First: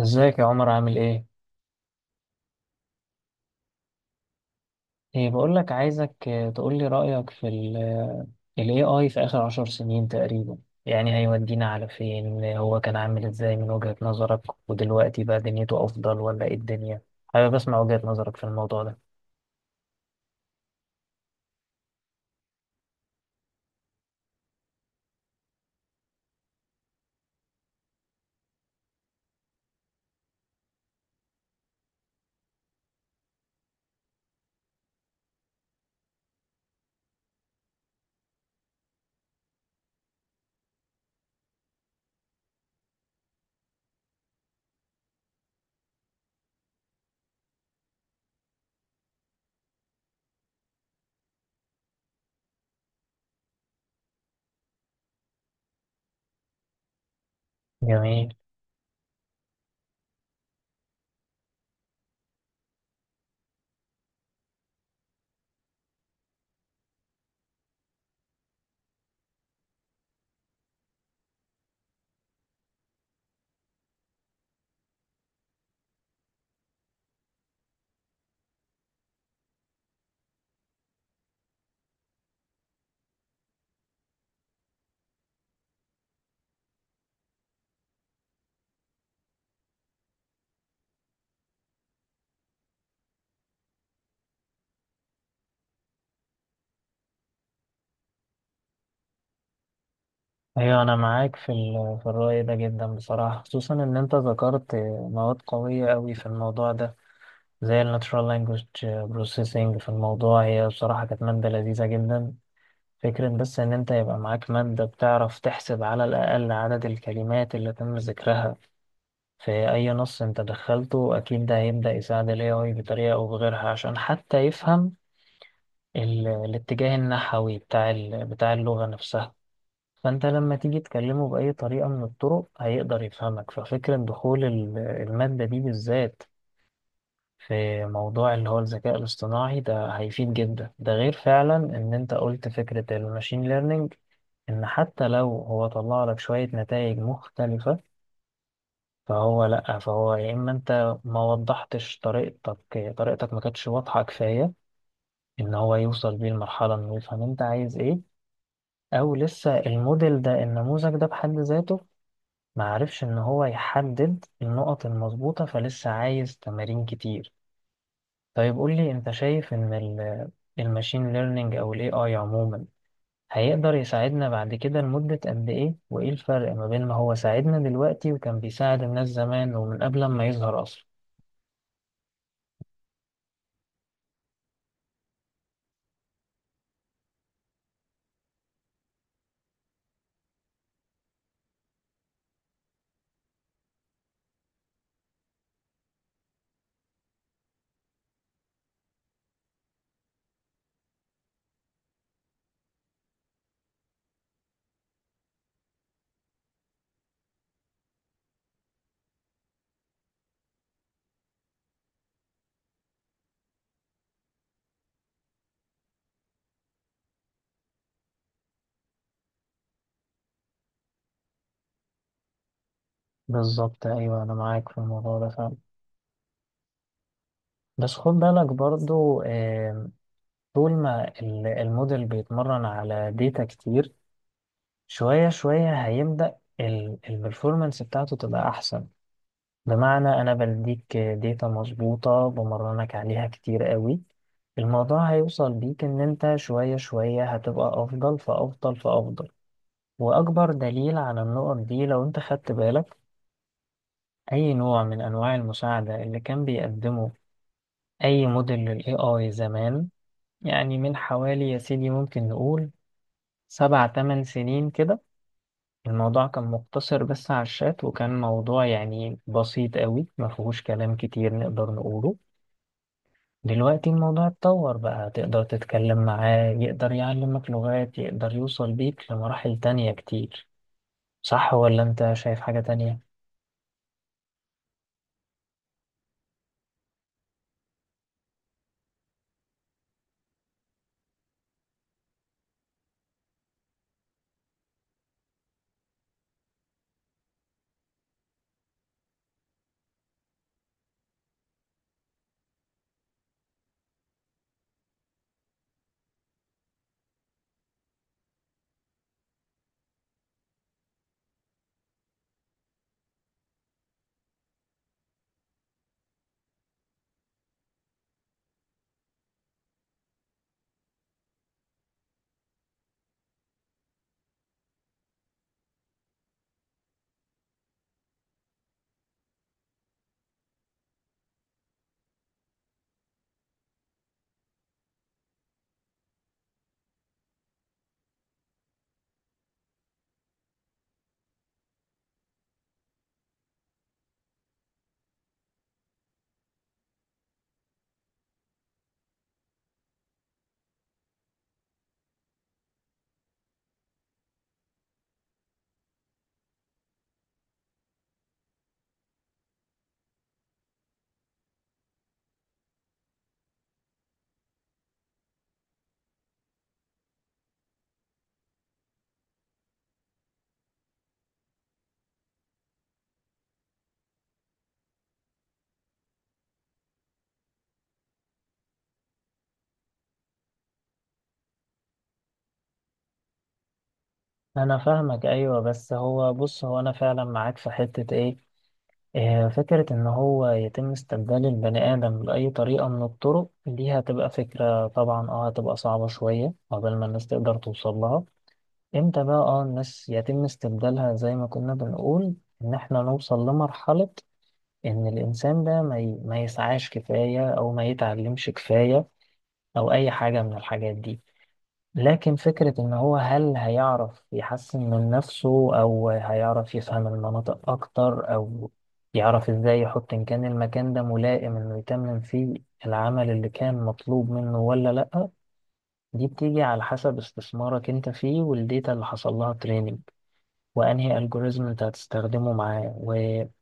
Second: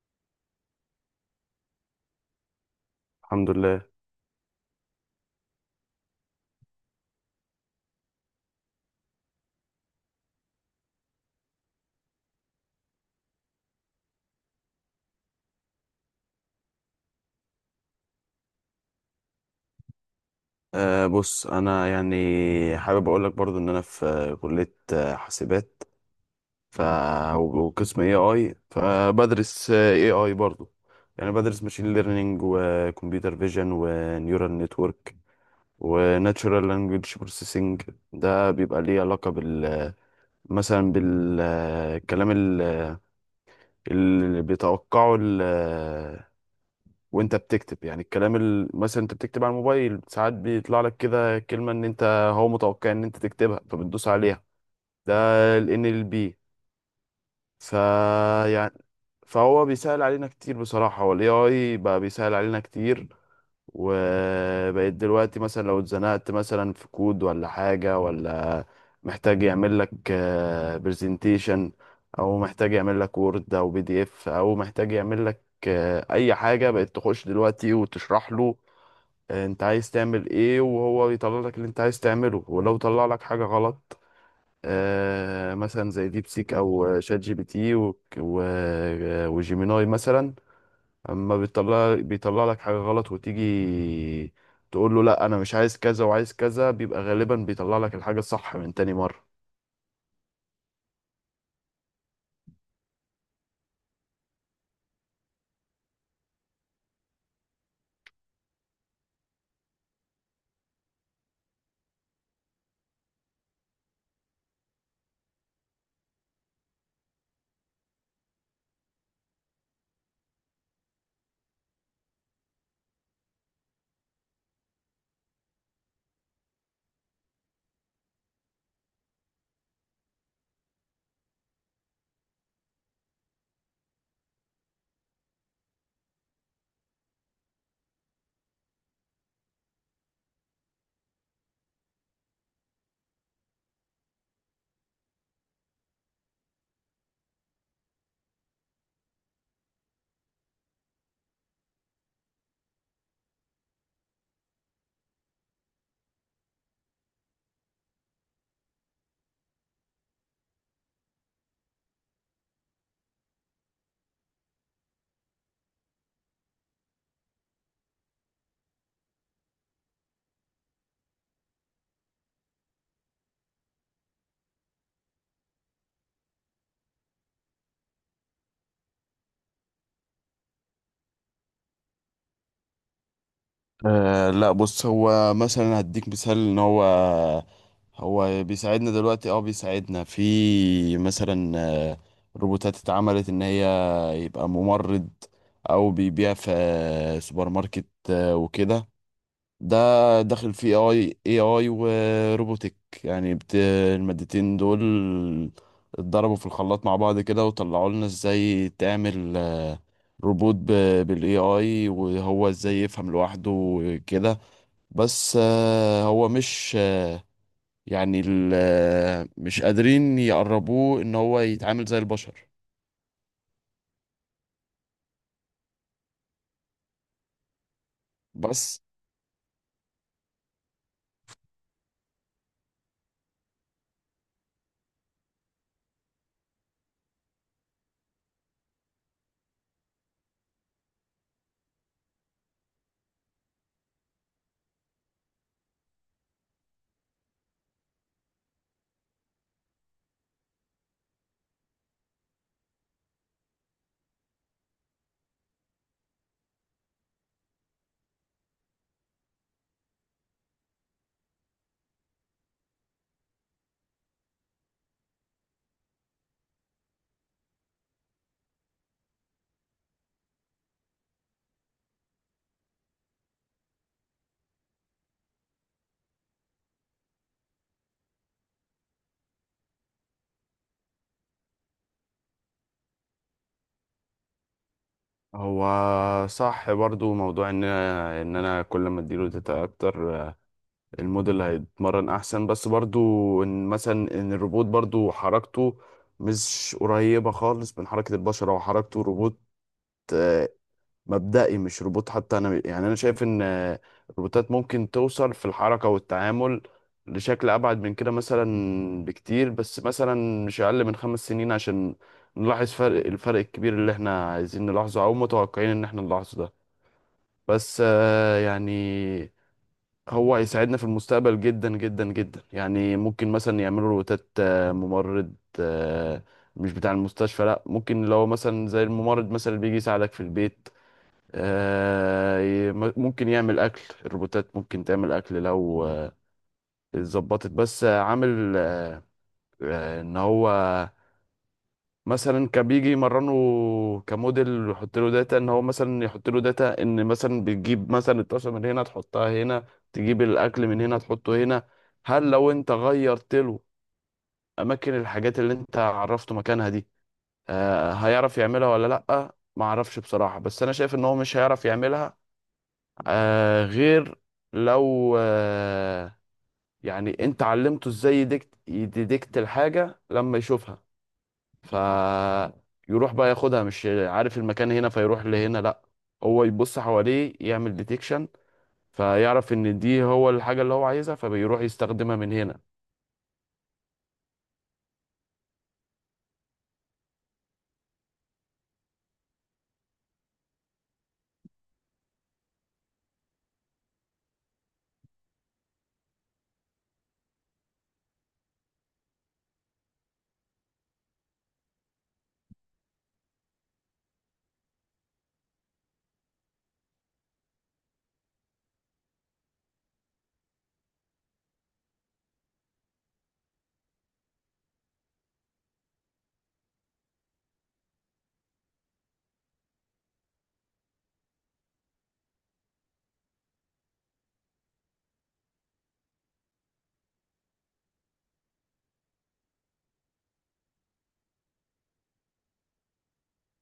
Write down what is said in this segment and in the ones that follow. ازيك يا عمر؟ عامل ايه؟ الحمد لله. ايه، بقول لك عايزك، تقول لي رأيك في ال AI في آخر 10 سنين تقريبا. يعني هيودينا على فين؟ هو كان عامل ازاي من وجهة نظرك، ودلوقتي بقى دنيته أفضل ولا ايه الدنيا؟ حابب أسمع وجهة نظرك في الموضوع ده. بص، انا يعني حابب اقول لك برضو ان انا في كلية حاسبات، ف وقسم اي اي، فبدرس اي اي برضو. يعني بدرس ماشين ليرنينج وكمبيوتر فيجن ونيورال نتورك وناتشورال لانجويج بروسيسنج. ده بيبقى ليه علاقة مثلا بالكلام اللي بيتوقعه وانت بتكتب، يعني الكلام مثلا انت بتكتب على الموبايل ساعات بيطلع لك كده كلمة ان انت هو متوقع ان انت تكتبها فبتدوس عليها. ده ال NLP. ف جميل. يعني فهو بيسهل علينا كتير بصراحة، هو ال AI بقى بيسهل علينا كتير. وبقيت دلوقتي مثلا لو اتزنقت مثلا في كود ولا حاجة، ولا محتاج يعمل لك برزنتيشن، او محتاج يعمل لك وورد او بي دي اف، او محتاج يعمل لك اي حاجه، بقت تخش دلوقتي وتشرح له انت عايز تعمل ايه وهو يطلع لك اللي انت عايز تعمله. ولو طلع لك حاجة غلط، مثلا زي ديب سيك او شات جي بي تي وجيميناي مثلا، اما بيطلع لك حاجة غلط وتيجي تقول له لا انا مش عايز كذا وعايز كذا، بيبقى غالبا بيطلع لك الحاجة الصح من تاني مرة. أيوة، أنا معاك في في الرأي ده جدا بصراحة، خصوصا إن أنت ذكرت مواد قوية أوي في الموضع ده، زي ال Natural Language Processing. في الموضوع، هي بصراحة كانت مادة لذيذة جدا. فكرة بس إن أنت يبقى معاك مادة بتعرف تحسب على الأقل عدد الكلمات اللي تم ذكرها في أي نص أنت دخلته، أكيد ده هيبدأ يساعد ال AI بطريقة أو بغيرها، عشان حتى يفهم الاتجاه النحوي بتاع اللغة نفسها. فأنت لما تيجي تكلمه بأي طريقة من الطرق هيقدر يفهمك. ففكرة دخول المادة دي بالذات في موضوع اللي هو الذكاء الاصطناعي ده هيفيد جدا. ده غير فعلا ان انت قلت فكرة الماشين ليرنينج، ان حتى لو هو طلع لك شوية نتائج مختلفة، فهو لأ، فهو يا إما أنت ما وضحتش طريقتك، طريقتك ما كانتش واضحة كفاية إن هو يوصل بيه المرحلة إنه يفهم أنت عايز إيه، أو لسه الموديل ده، النموذج ده بحد ذاته ما عرفش إن هو يحدد النقط المظبوطة، فلسه عايز تمارين كتير. طيب قول لي، انت شايف ان الماشين ليرنينج او الاي اي عموما هيقدر يساعدنا بعد كده لمدة قد ايه؟ وايه الفرق ما بين ما هو ساعدنا دلوقتي وكان بيساعد الناس زمان ومن قبل ما يظهر اصلا؟ لا بص، هو مثلا هديك مثال ان هو بيساعدنا دلوقتي، بيساعدنا في مثلا روبوتات اتعملت ان هي يبقى ممرض او بيبيع في سوبر ماركت وكده. ده داخل فيه اي اي وروبوتك، يعني المادتين دول اتضربوا في الخلاط مع بعض كده، وطلعوا لنا ازاي تعمل روبوت بالاي اي، وهو ازاي يفهم لوحده كده. بس هو مش يعني ال... آه، مش قادرين يقربوه ان هو يتعامل زي البشر. بالظبط، ايوه، انا معاك في الموضوع ده فعلا. بس خد بالك بس برضو، طول ما الموديل بيتمرن على ديتا كتير، شوية شوية هيبدأ البرفورمانس بتاعته تبقى احسن. بمعنى أنا بديك داتا مظبوطة بمرنك عليها كتير قوي، الموضوع هيوصل بيك إن أنت شوية شوية هتبقى أفضل فأفضل فأفضل. وأكبر دليل على النقط دي، لو أنت خدت بالك أي نوع من أنواع المساعدة اللي كان بيقدمه أي موديل لل AI زمان، يعني من حوالي يا سيدي ممكن نقول 7 8 سنين كده، الموضوع كان مقتصر بس على الشات، وكان موضوع يعني بسيط قوي، مفهوش كلام كتير نقدر نقوله. دلوقتي الموضوع اتطور بقى، تقدر تتكلم معاه، يقدر يعلمك لغات، يقدر يوصل بيك لمراحل تانية كتير. صح ولا انت شايف حاجة تانية؟ هو صح برضو، موضوع ان انا كل ما اديله داتا اكتر الموديل هيتمرن احسن، بس برضو ان مثلا ان الروبوت برضو حركته مش قريبة خالص من حركة البشر، او حركته روبوت آه، مبدئي، مش روبوت حتى. انا يعني انا شايف ان الروبوتات ممكن توصل في الحركة والتعامل لشكل ابعد من كده مثلا بكتير، بس مثلا مش اقل من خمس سنين عشان نلاحظ الفرق الكبير اللي احنا عايزين نلاحظه او متوقعين ان احنا نلاحظه ده. بس يعني هو هيساعدنا في المستقبل جدا جدا جدا. يعني ممكن مثلا يعملوا روتات ممرض، آه، مش بتاع المستشفى، لا، ممكن لو مثلا زي الممرض مثلا اللي بيجي يساعدك في البيت. ممكن يعمل اكل، الروبوتات ممكن تعمل اكل لو اتظبطت، بس عامل ان هو مثلا كان بيجي يمرنه كموديل ويحط له داتا ان هو مثلا يحط له داتا ان مثلا بتجيب مثلا الطاسه من هنا تحطها هنا، تجيب الاكل من هنا تحطه هنا. هل لو انت غيرت له اماكن الحاجات اللي انت عرفته مكانها دي هيعرف يعملها ولا لا؟ ما اعرفش بصراحه، بس انا شايف ان هو مش هيعرف يعملها غير لو يعني انت علمته ازاي يديكت الحاجه لما يشوفها، فيروح بقى ياخدها مش عارف المكان هنا فيروح لهنا، لا هو يبص حواليه يعمل ديتكشن فيعرف ان دي هو الحاجة اللي هو عايزها فبيروح يستخدمها من هنا. انا فاهمك، ايوه. بس هو، بص، هو انا فعلا معاك في حتة ايه، فكرة ان هو يتم استبدال البني ادم بأي طريقة من الطرق دي، هتبقى فكرة طبعا، هتبقى صعبة شوية قبل ما الناس تقدر توصل لها. امتى بقى الناس يتم استبدالها، زي ما كنا بنقول ان احنا نوصل لمرحلة إن الإنسان ده ما يسعاش كفاية، أو ما يتعلمش كفاية، أو أي حاجة من الحاجات دي. لكن فكرة إن هو، هل هيعرف يحسن من نفسه، أو هيعرف يفهم المناطق أكتر، أو يعرف إزاي يحط إن كان المكان ده ملائم إنه يتمم فيه العمل اللي كان مطلوب منه ولا لأ، دي بتيجي على حسب استثمارك أنت فيه، والديتا اللي حصل لها تريننج، وانهي الجوريزم انت هتستخدمه معاه،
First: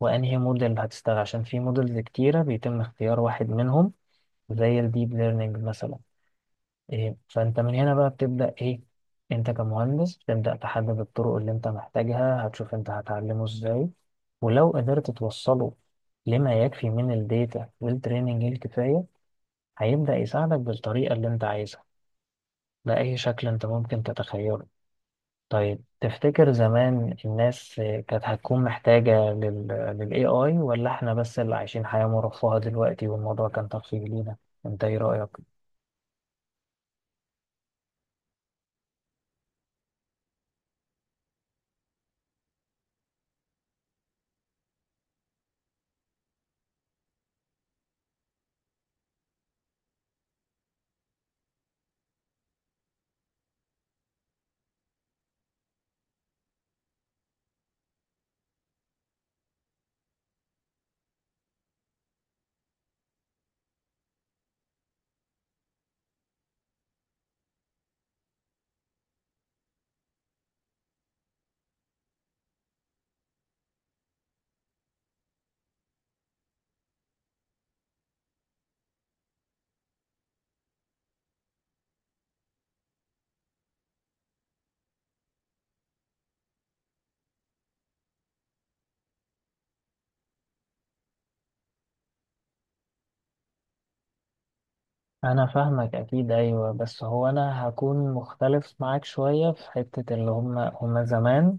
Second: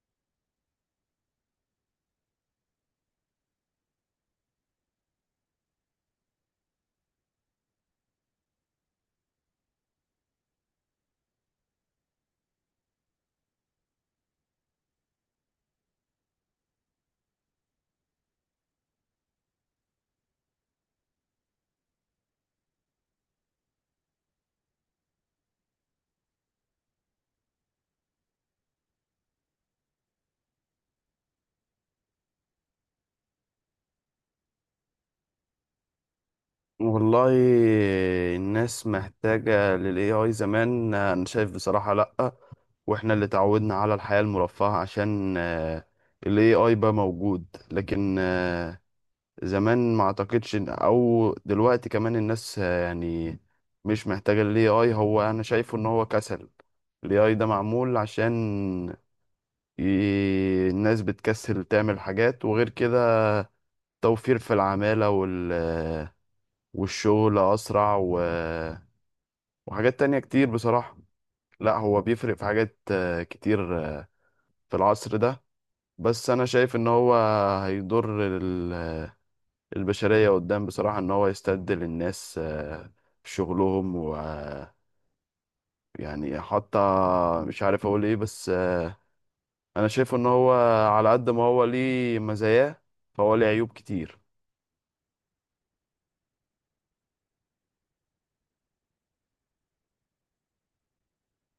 وانهي موديل هتستخدم، عشان في موديلز كتيرة بيتم اختيار واحد منهم، زي الديب ليرنينج مثلا. فانت من هنا بقى بتبدأ ايه؟ انت كمهندس بتبدأ تحدد الطرق اللي انت محتاجها، هتشوف انت هتعلمه ازاي، ولو قدرت توصله لما يكفي من الداتا والتريننج الكفاية، هيبدأ يساعدك بالطريقة اللي انت عايزها، بأي شكل انت ممكن تتخيله. طيب تفتكر زمان الناس كانت هتكون محتاجة لل AI، ولا احنا بس اللي عايشين حياة مرفهة دلوقتي والموضوع كان ترفيه لينا؟ انت ايه رأيك؟ والله، الناس محتاجة لل AI زمان، أنا شايف بصراحة لأ، وإحنا اللي تعودنا على الحياة المرفهة عشان ال AI بقى موجود. لكن زمان ما اعتقدش او دلوقتي كمان الناس يعني مش محتاجة ال AI. هو انا شايفه ان هو كسل، ال AI ده معمول عشان الناس بتكسل تعمل حاجات، وغير كده توفير في العمالة والشغل اسرع وحاجات تانية كتير بصراحة. لا هو بيفرق في حاجات كتير في العصر ده، بس انا شايف ان هو هيضر البشرية قدام بصراحة، إن هو يستبدل الناس في شغلهم. ويعني حتى مش عارف أقول إيه، بس أنا شايفه إن هو على قد ما هو ليه مزاياه فهو ليه عيوب كتير. انا فاهمك، اكيد، ايوه. بس هو انا هكون مختلف معاك شوية في حتة اللي هم زمان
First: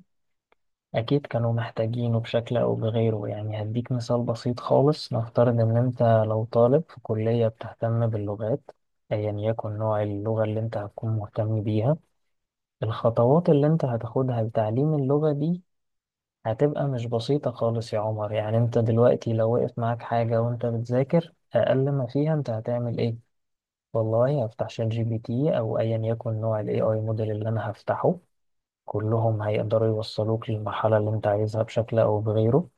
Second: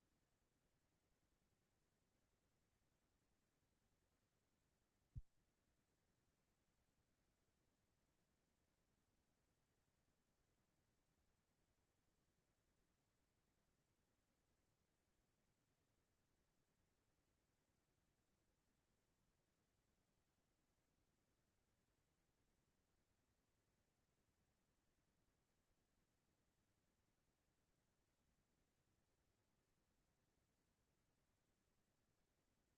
اكيد كانوا محتاجينه بشكل او بغيره. يعني هديك مثال بسيط خالص، نفترض ان انت لو طالب في كلية بتهتم باللغات، ايا يكن نوع اللغة اللي انت هتكون مهتم بيها، الخطوات اللي انت هتاخدها لتعليم اللغة دي هتبقى مش بسيطة خالص يا عمر. يعني انت دلوقتي لو وقف معاك حاجة وانت بتذاكر، اقل ما فيها انت هتعمل ايه؟ والله هفتح شات جي بي تي، او ايا يكن نوع الاي اي موديل اللي انا هفتحه، كلهم هيقدروا يوصلوك للمرحلة اللي انت عايزها بشكل او بغيره.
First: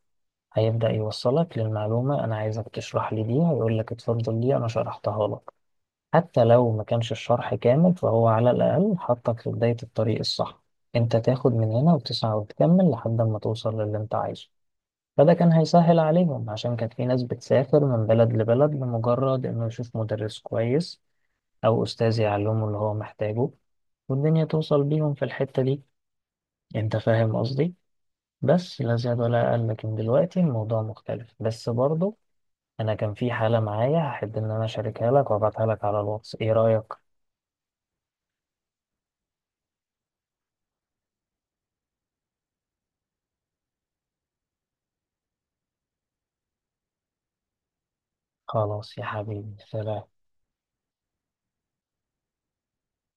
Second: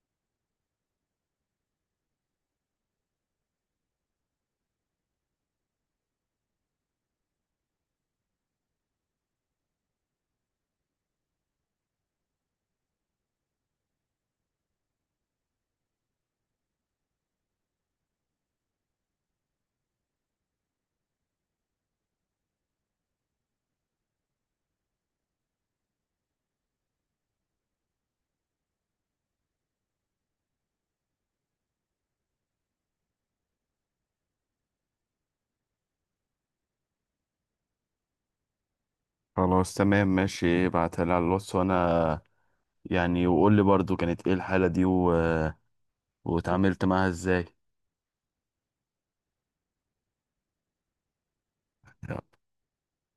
هيبدأ يوصلك للمعلومة، انا عايزك تشرح لي دي، هيقول لك اتفضل دي انا شرحتها لك. حتى لو ما كانش الشرح كامل، فهو على الأقل حطك في بداية الطريق الصح، انت تاخد من هنا وتسعى وتكمل لحد ما توصل للي انت عايزه. فده كان هيسهل عليهم، عشان كانت في ناس بتسافر من بلد لبلد لمجرد انه يشوف مدرس كويس او استاذ يعلمه اللي هو محتاجه، والدنيا توصل بيهم في الحتة دي. انت فاهم قصدي؟ بس لا زياد ولا أقل. لكن دلوقتي الموضوع مختلف بس برضه. انا كان في حالة معايا، هحب ان انا اشاركها لك وابعتها لك على الواتس. ايه رأيك؟ خلاص تمام ماشي، ابعتها لي على الواتس وأنا يعني، وقول لي برضو كانت إيه الحالة دي واتعاملت معاها إزاي. خلاص يا حبيبي، سلام.